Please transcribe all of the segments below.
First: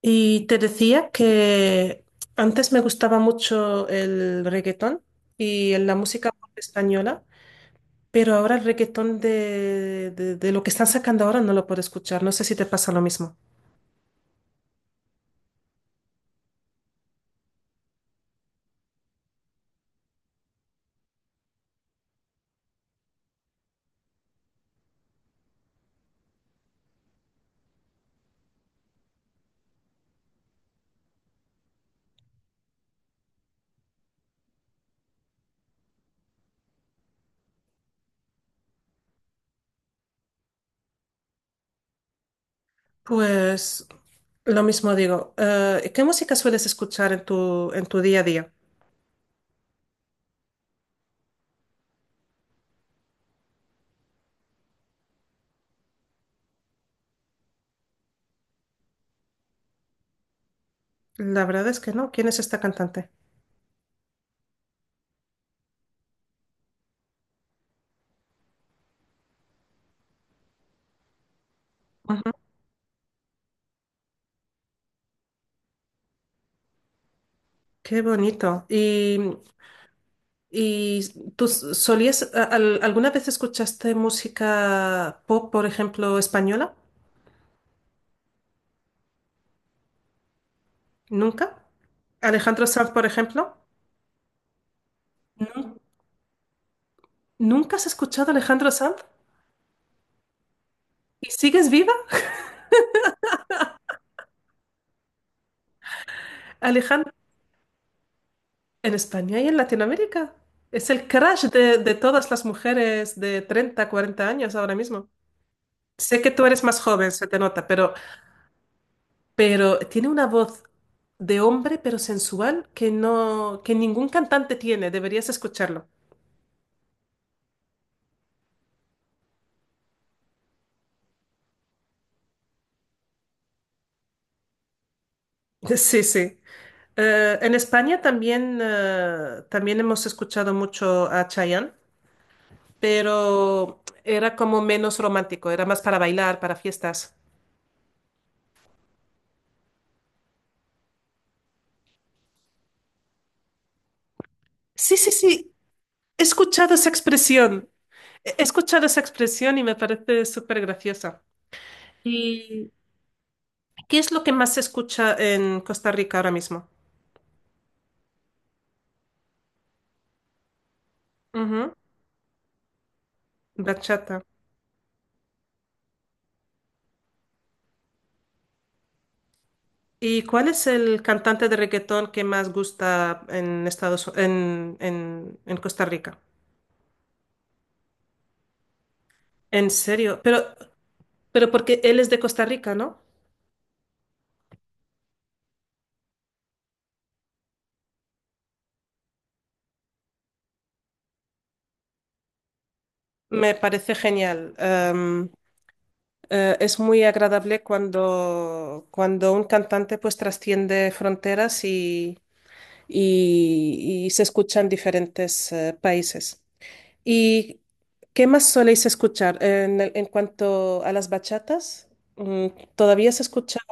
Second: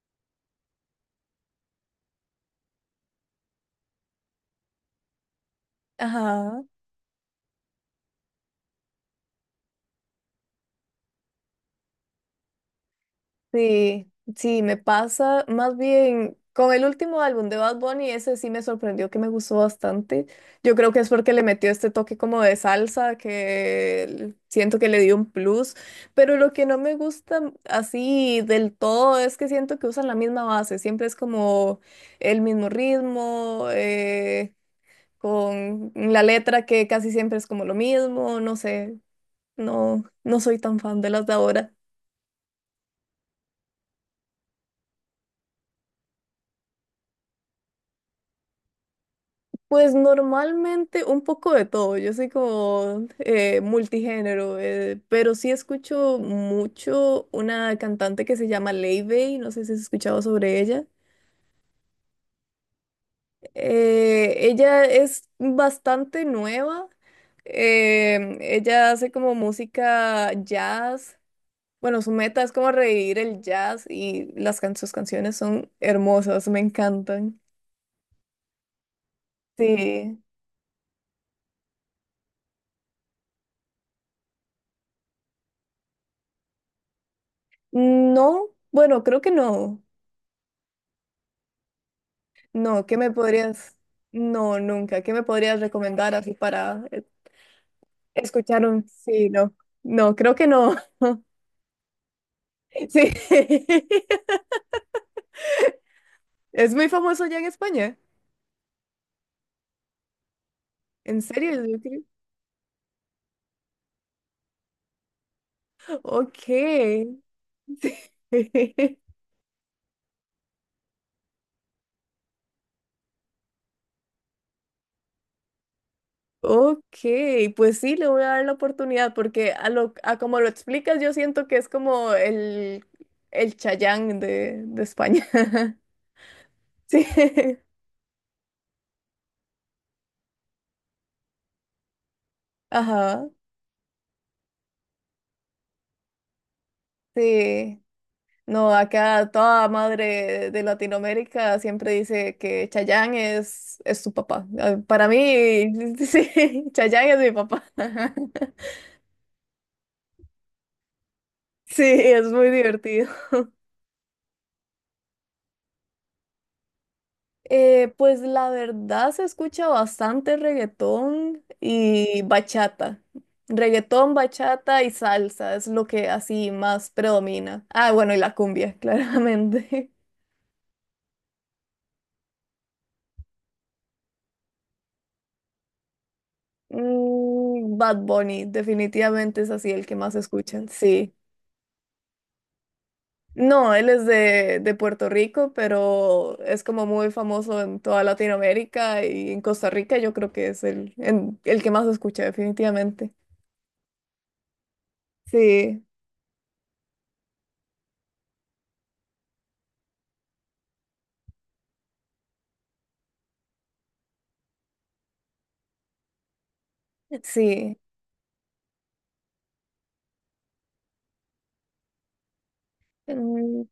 Y te decía que antes me gustaba mucho el reggaetón y la música pop Ajá, española, pero ahora el reggaetón de lo que están sacando ahora no lo puedo escuchar. No sé si te pasa lo mismo. sí, sí, me pasa más bien con el último álbum de Bad Bunny, ese sí me sorprendió que me gustó bastante. Yo creo que es porque le metió este toque como de salsa que siento que le dio un plus, pero lo que no me gusta así del todo es que siento que usan la misma base, siempre es como el mismo ritmo, con la letra que casi siempre es como lo mismo, no sé, no, no soy tan fan de las de ahora. Pues lo mismo digo. ¿Qué música sueles escuchar en tu día a día? Pues normalmente un poco de todo, yo soy como multigénero, pero sí escucho mucho una cantante que se llama Leivey, no sé si has escuchado sobre ella. La verdad es que no. ¿Quién es esta cantante? Ella es bastante nueva, ella hace como música jazz, bueno, su Ujú. meta es como revivir el jazz y sus canciones son hermosas, me encantan. Qué bonito. ¿Y, Sí, y tú alguna vez escuchaste música pop, por ejemplo, española? no, bueno, creo que no. ¿Nunca? ¿Alejandro No, Sanz, ¿qué por me ejemplo? podrías? No, nunca. ¿Qué me podrías ¿Nun- recomendar así para ¿Nunca has escuchado a escuchar Alejandro un... Sanz? Sí, no. No, creo que no. ¿Y sigues viva? Sí. Es muy Alejandro, famoso ya en España. en España y en Latinoamérica. Es el ¿En crush serio? de, de todas las mujeres de 30, 40 años ahora mismo. Sé que tú Ok. eres más joven, se te nota, pero tiene una voz de hombre, pero sensual, que no, que ningún cantante tiene. Deberías escucharlo. Ok, pues sí, le voy a dar la oportunidad porque a como lo explicas, yo siento que es como el Chayán de España. Sí, sí. Sí. En España también, también hemos escuchado mucho a Chayanne. Ajá. Pero era como menos romántico, era más para bailar, para fiestas. Sí. No, acá toda madre de Latinoamérica siempre dice que Chayanne es su papá. Ah, Sí, para sí, sí, mí, he sí, escuchado esa Chayanne es mi papá. expresión, he escuchado esa expresión y me parece súper graciosa. Sí, es muy ¿Y divertido. qué es lo que más se escucha en Costa Rica ahora mismo? Pues la verdad se escucha bastante reggaetón Ujú. y bachata. Reggaetón, Bachata. bachata y salsa es lo que así más predomina. Ah, bueno, y la cumbia, claramente. ¿Y cuál es el cantante de reggaetón que más gusta en en Costa Rica? Mm, Bad Bunny, definitivamente es En así el que más serio, escuchan, sí. pero porque él es de Costa Rica, ¿no? No, él es de Puerto Rico, pero es como muy famoso en toda Latinoamérica y en Costa Rica yo creo que es el que más se escucha definitivamente. Me parece genial. Sí, Es muy agradable cuando, cuando un cantante pues trasciende fronteras y, y se escucha en diferentes países. ¿Y sí, qué más soléis escuchar? En cuanto a las bachatas, mm, ¿todavía se escucha mm,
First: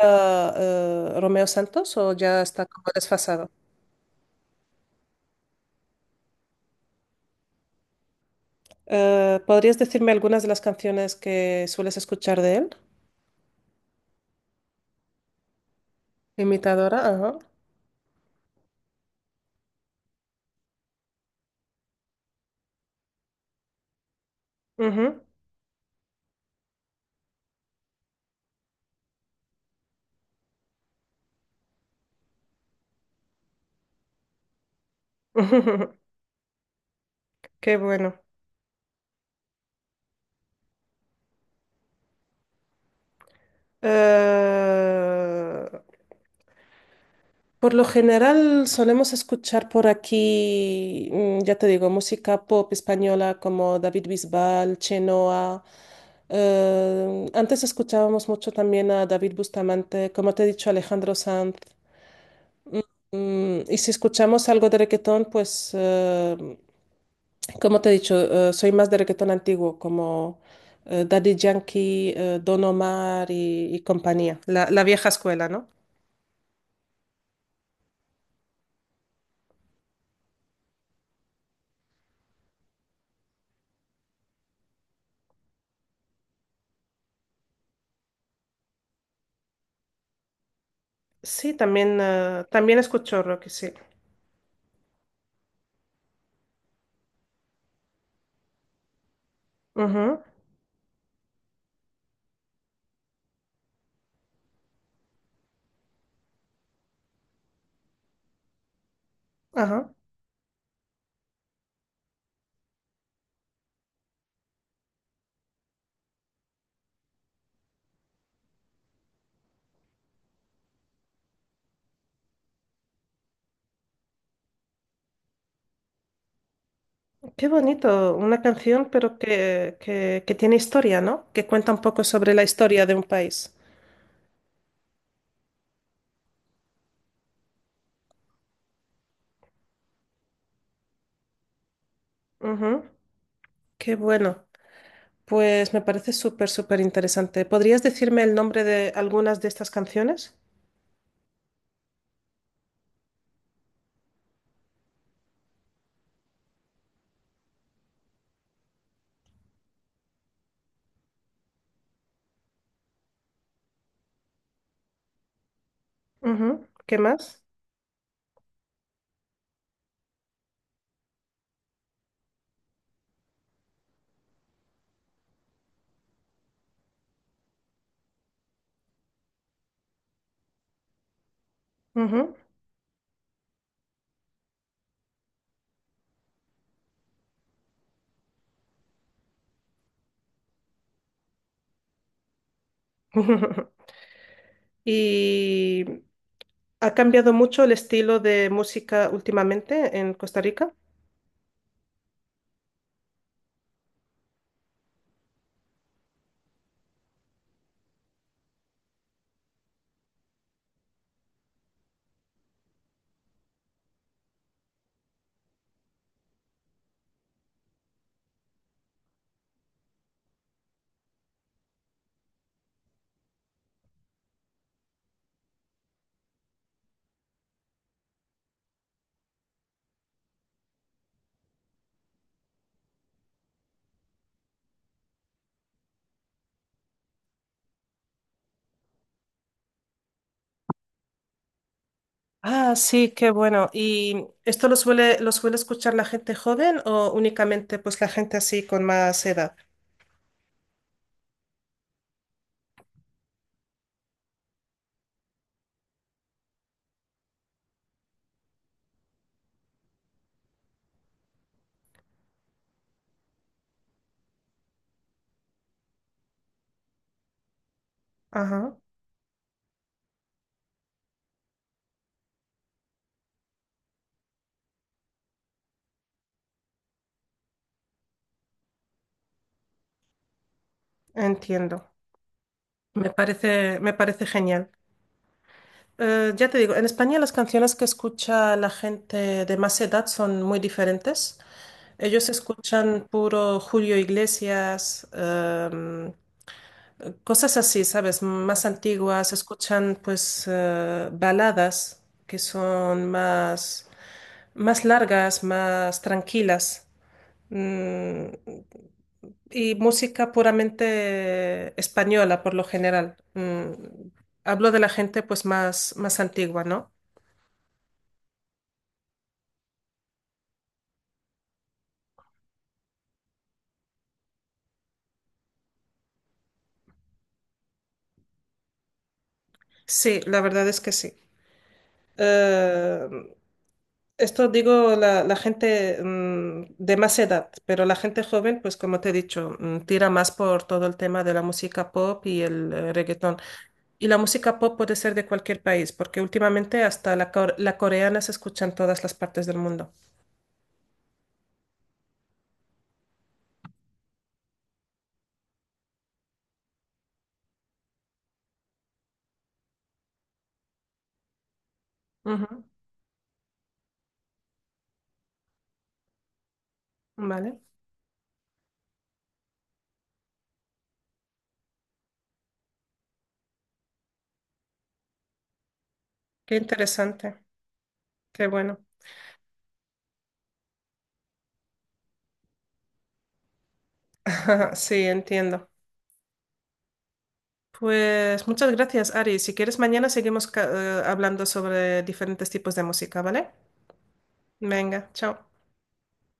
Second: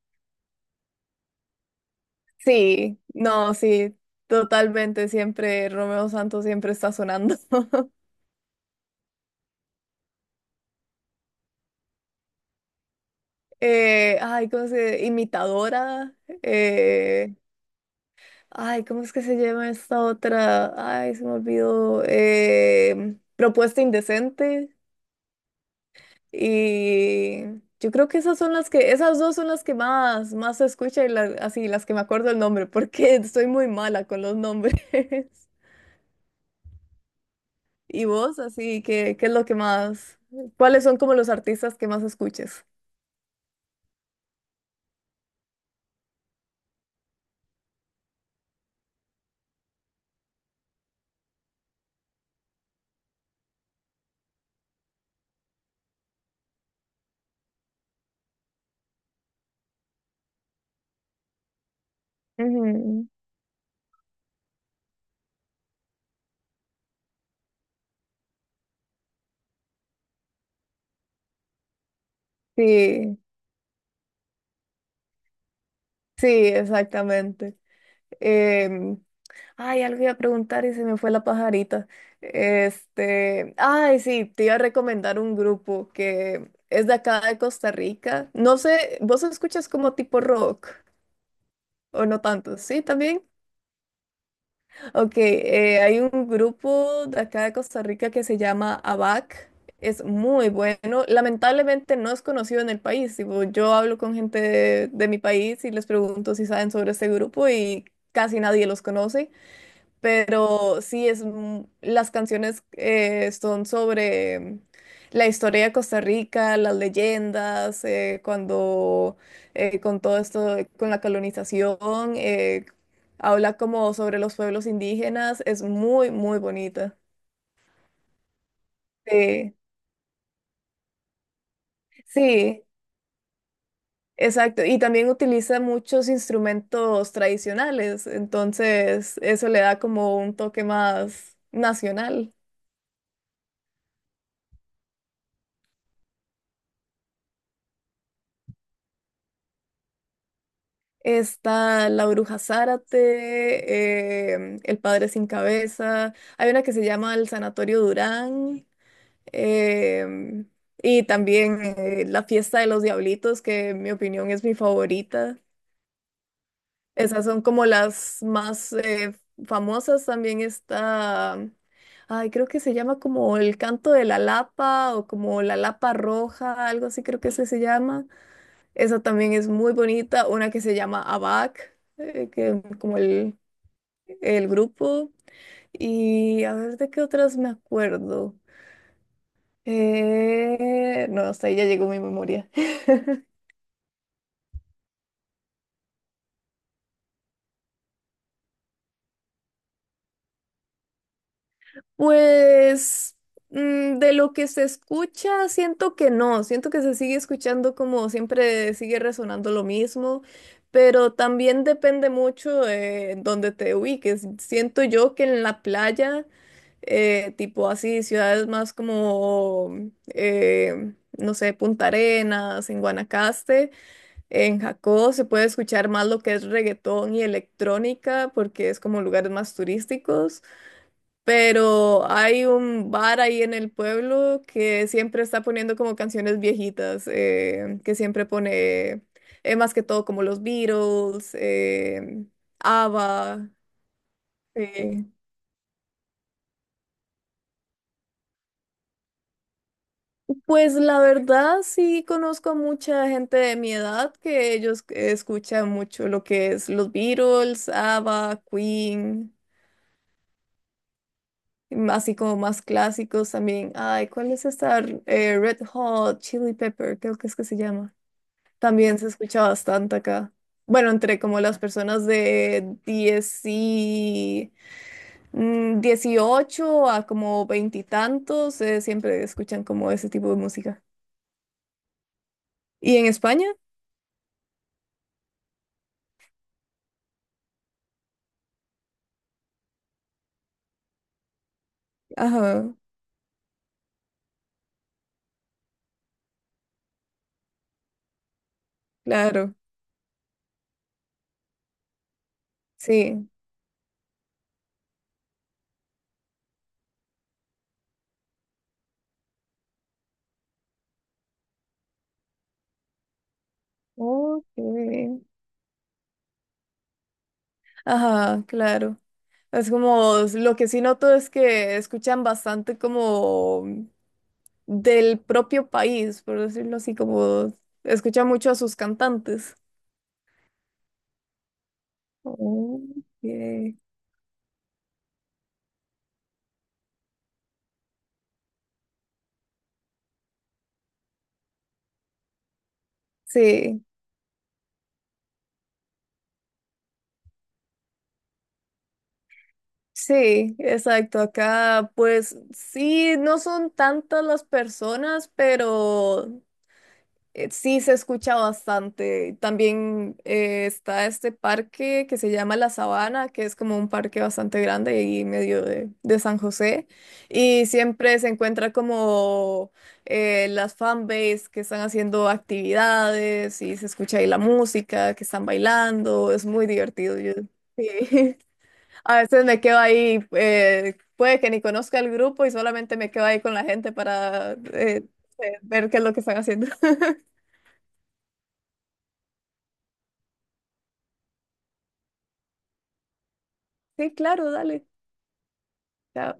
Romeo Santos o ya está como sí, desfasado? no, sí, totalmente, siempre Romeo Santos siempre está sonando. ¿Podrías decirme algunas de las canciones que sueles escuchar de él? Ay, ¿cómo se dice? Imitadora. Imitadora, eh, ajá. Ay, ¿cómo es que se llama esta otra? Ay, se me olvidó. Propuesta indecente. Ujú. Y yo creo que esas son esas dos son las que más se escucha y así, las que me acuerdo el nombre, porque estoy muy mala con los nombres. Qué ¿Y bueno. vos, así, qué, qué es lo que más, cuáles son como los artistas que más escuches? Eh, por lo general solemos escuchar por aquí, ya te digo, música pop española como David Bisbal, Chenoa. Antes escuchábamos mucho también a David Bustamante, como te he dicho, Alejandro Sanz. Ujú. Y si escuchamos algo de reggaetón, pues, como te he dicho, soy más de reggaetón antiguo, como Daddy Yankee, Don Sí, Omar y compañía, la vieja escuela, ¿no? sí, exactamente. Em, Ay, algo iba a preguntar y se me fue la pajarita. Ay, sí, te iba a recomendar un grupo que es de acá de Costa Rica. No sé, ¿vos escuchas como tipo rock Sí, también, o no ah, tanto? también Sí, escucho también. rock, sí. Ok, hay un grupo de acá de Costa Rica que se llama ABAC. Es Ujú. muy bueno. Lamentablemente no es conocido en el país. Tipo, yo hablo con gente de mi país y les pregunto si saben sobre este grupo y casi nadie los conoce. Ajá. Pero sí, las canciones son sobre la historia de Costa Rica, las leyendas, cuando con todo esto, con la colonización, habla como sobre los pueblos indígenas, es muy, muy bonita. Qué bonito, una canción, pero Sí, que tiene historia, ¿no? Que cuenta un poco sobre la sí, historia de un país. exacto. Y también utiliza muchos instrumentos tradicionales, entonces eso le da como un toque más nacional. Ujú. Qué bueno. Pues me parece súper, súper interesante. ¿Podrías decirme el nombre de algunas de estas canciones? Está La Bruja Zárate, El Padre Sin Cabeza. Hay una que se llama El Sanatorio Durán. em, y también La Fiesta de los Diablitos, que en mi opinión es mi favorita. Ujú. ¿Qué Esas más? son como las más famosas. También está, ay, creo que se llama como El Canto de la Lapa o como La Lapa Roja, algo así creo que ese se llama. Esa también es muy bonita, una que se llama ABAC, Ujú. que como el grupo. Y a ver de qué otras me acuerdo. No, hasta ahí ya llegó mi memoria. Y ¿ha cambiado mucho el estilo de música últimamente en Costa Rica? Pues de lo que se escucha, siento que no, siento que se sigue escuchando como siempre sigue resonando lo mismo, pero también depende mucho de donde te ubiques. Siento yo que en la playa tipo así, ciudades más como, no sé, Punta Arenas, en Guanacaste, en Jacó se puede escuchar más lo que es reggaetón y electrónica porque es como lugares más turísticos, pero hay un bar ahí en el pueblo que siempre está poniendo como canciones viejitas, que siempre pone más que todo como los Beatles, Ah, sí, qué ABBA. bueno. ¿Y esto Sí. Lo suele escuchar la gente joven o únicamente pues la gente así con más edad? Pues la verdad sí conozco a mucha gente de mi edad que ellos escuchan mucho lo que es los Beatles, ABBA, Queen, así como más clásicos también. Ay, ¿cuál es esta? Red Hot, Chili Pepper, creo que es que se llama. Ajá, También se escucha bastante acá. Bueno, entre como las personas de 10 y 18 a como veintitantos, siempre escuchan como ese tipo de música. entiendo. ¿Y en España? Me parece genial. Ya te digo, en España las canciones que escucha la gente de más edad son muy diferentes. Ellos Ajá. escuchan puro Julio Iglesias, cosas así, ¿sabes? Más antiguas, Claro, escuchan pues baladas que son sí. más, más largas, más tranquilas. Mm, y música puramente española por lo general. Ok. Hablo de la gente pues más, más antigua, ¿no? Ajá, claro. Es como, lo que sí noto es que escuchan bastante como del propio país, por decirlo así, como escuchan mucho a sus cantantes. Sí, la verdad es que sí. Ok. Eh, Esto digo la gente de más edad, pero la gente joven, pues como te he dicho, tira más por todo el tema de la música pop y el reggaetón. Sí, Y la música pop puede ser de cualquier país, porque últimamente hasta la coreana se escucha en todas las partes del mundo. sí, exacto. Acá, pues sí, no son tantas las personas, pero sí, se escucha bastante. También está este parque que se llama Ujú. La Sabana, que es como un parque bastante grande y medio de San José. Vale, Y siempre se encuentra como las fanbase que están haciendo actividades y se escucha ahí la música, que están bailando. Es qué muy divertido. Yo, interesante, sí. qué bueno. A veces me quedo ahí, puede que ni conozca el grupo y solamente me quedo ahí con la gente para Sí, entiendo. ver qué es lo que están haciendo. Pues muchas gracias, Ari. Si quieres, mañana seguimos hablando sobre diferentes tipos de música, ¿vale? Sí, claro, dale. Venga, chao. Ya,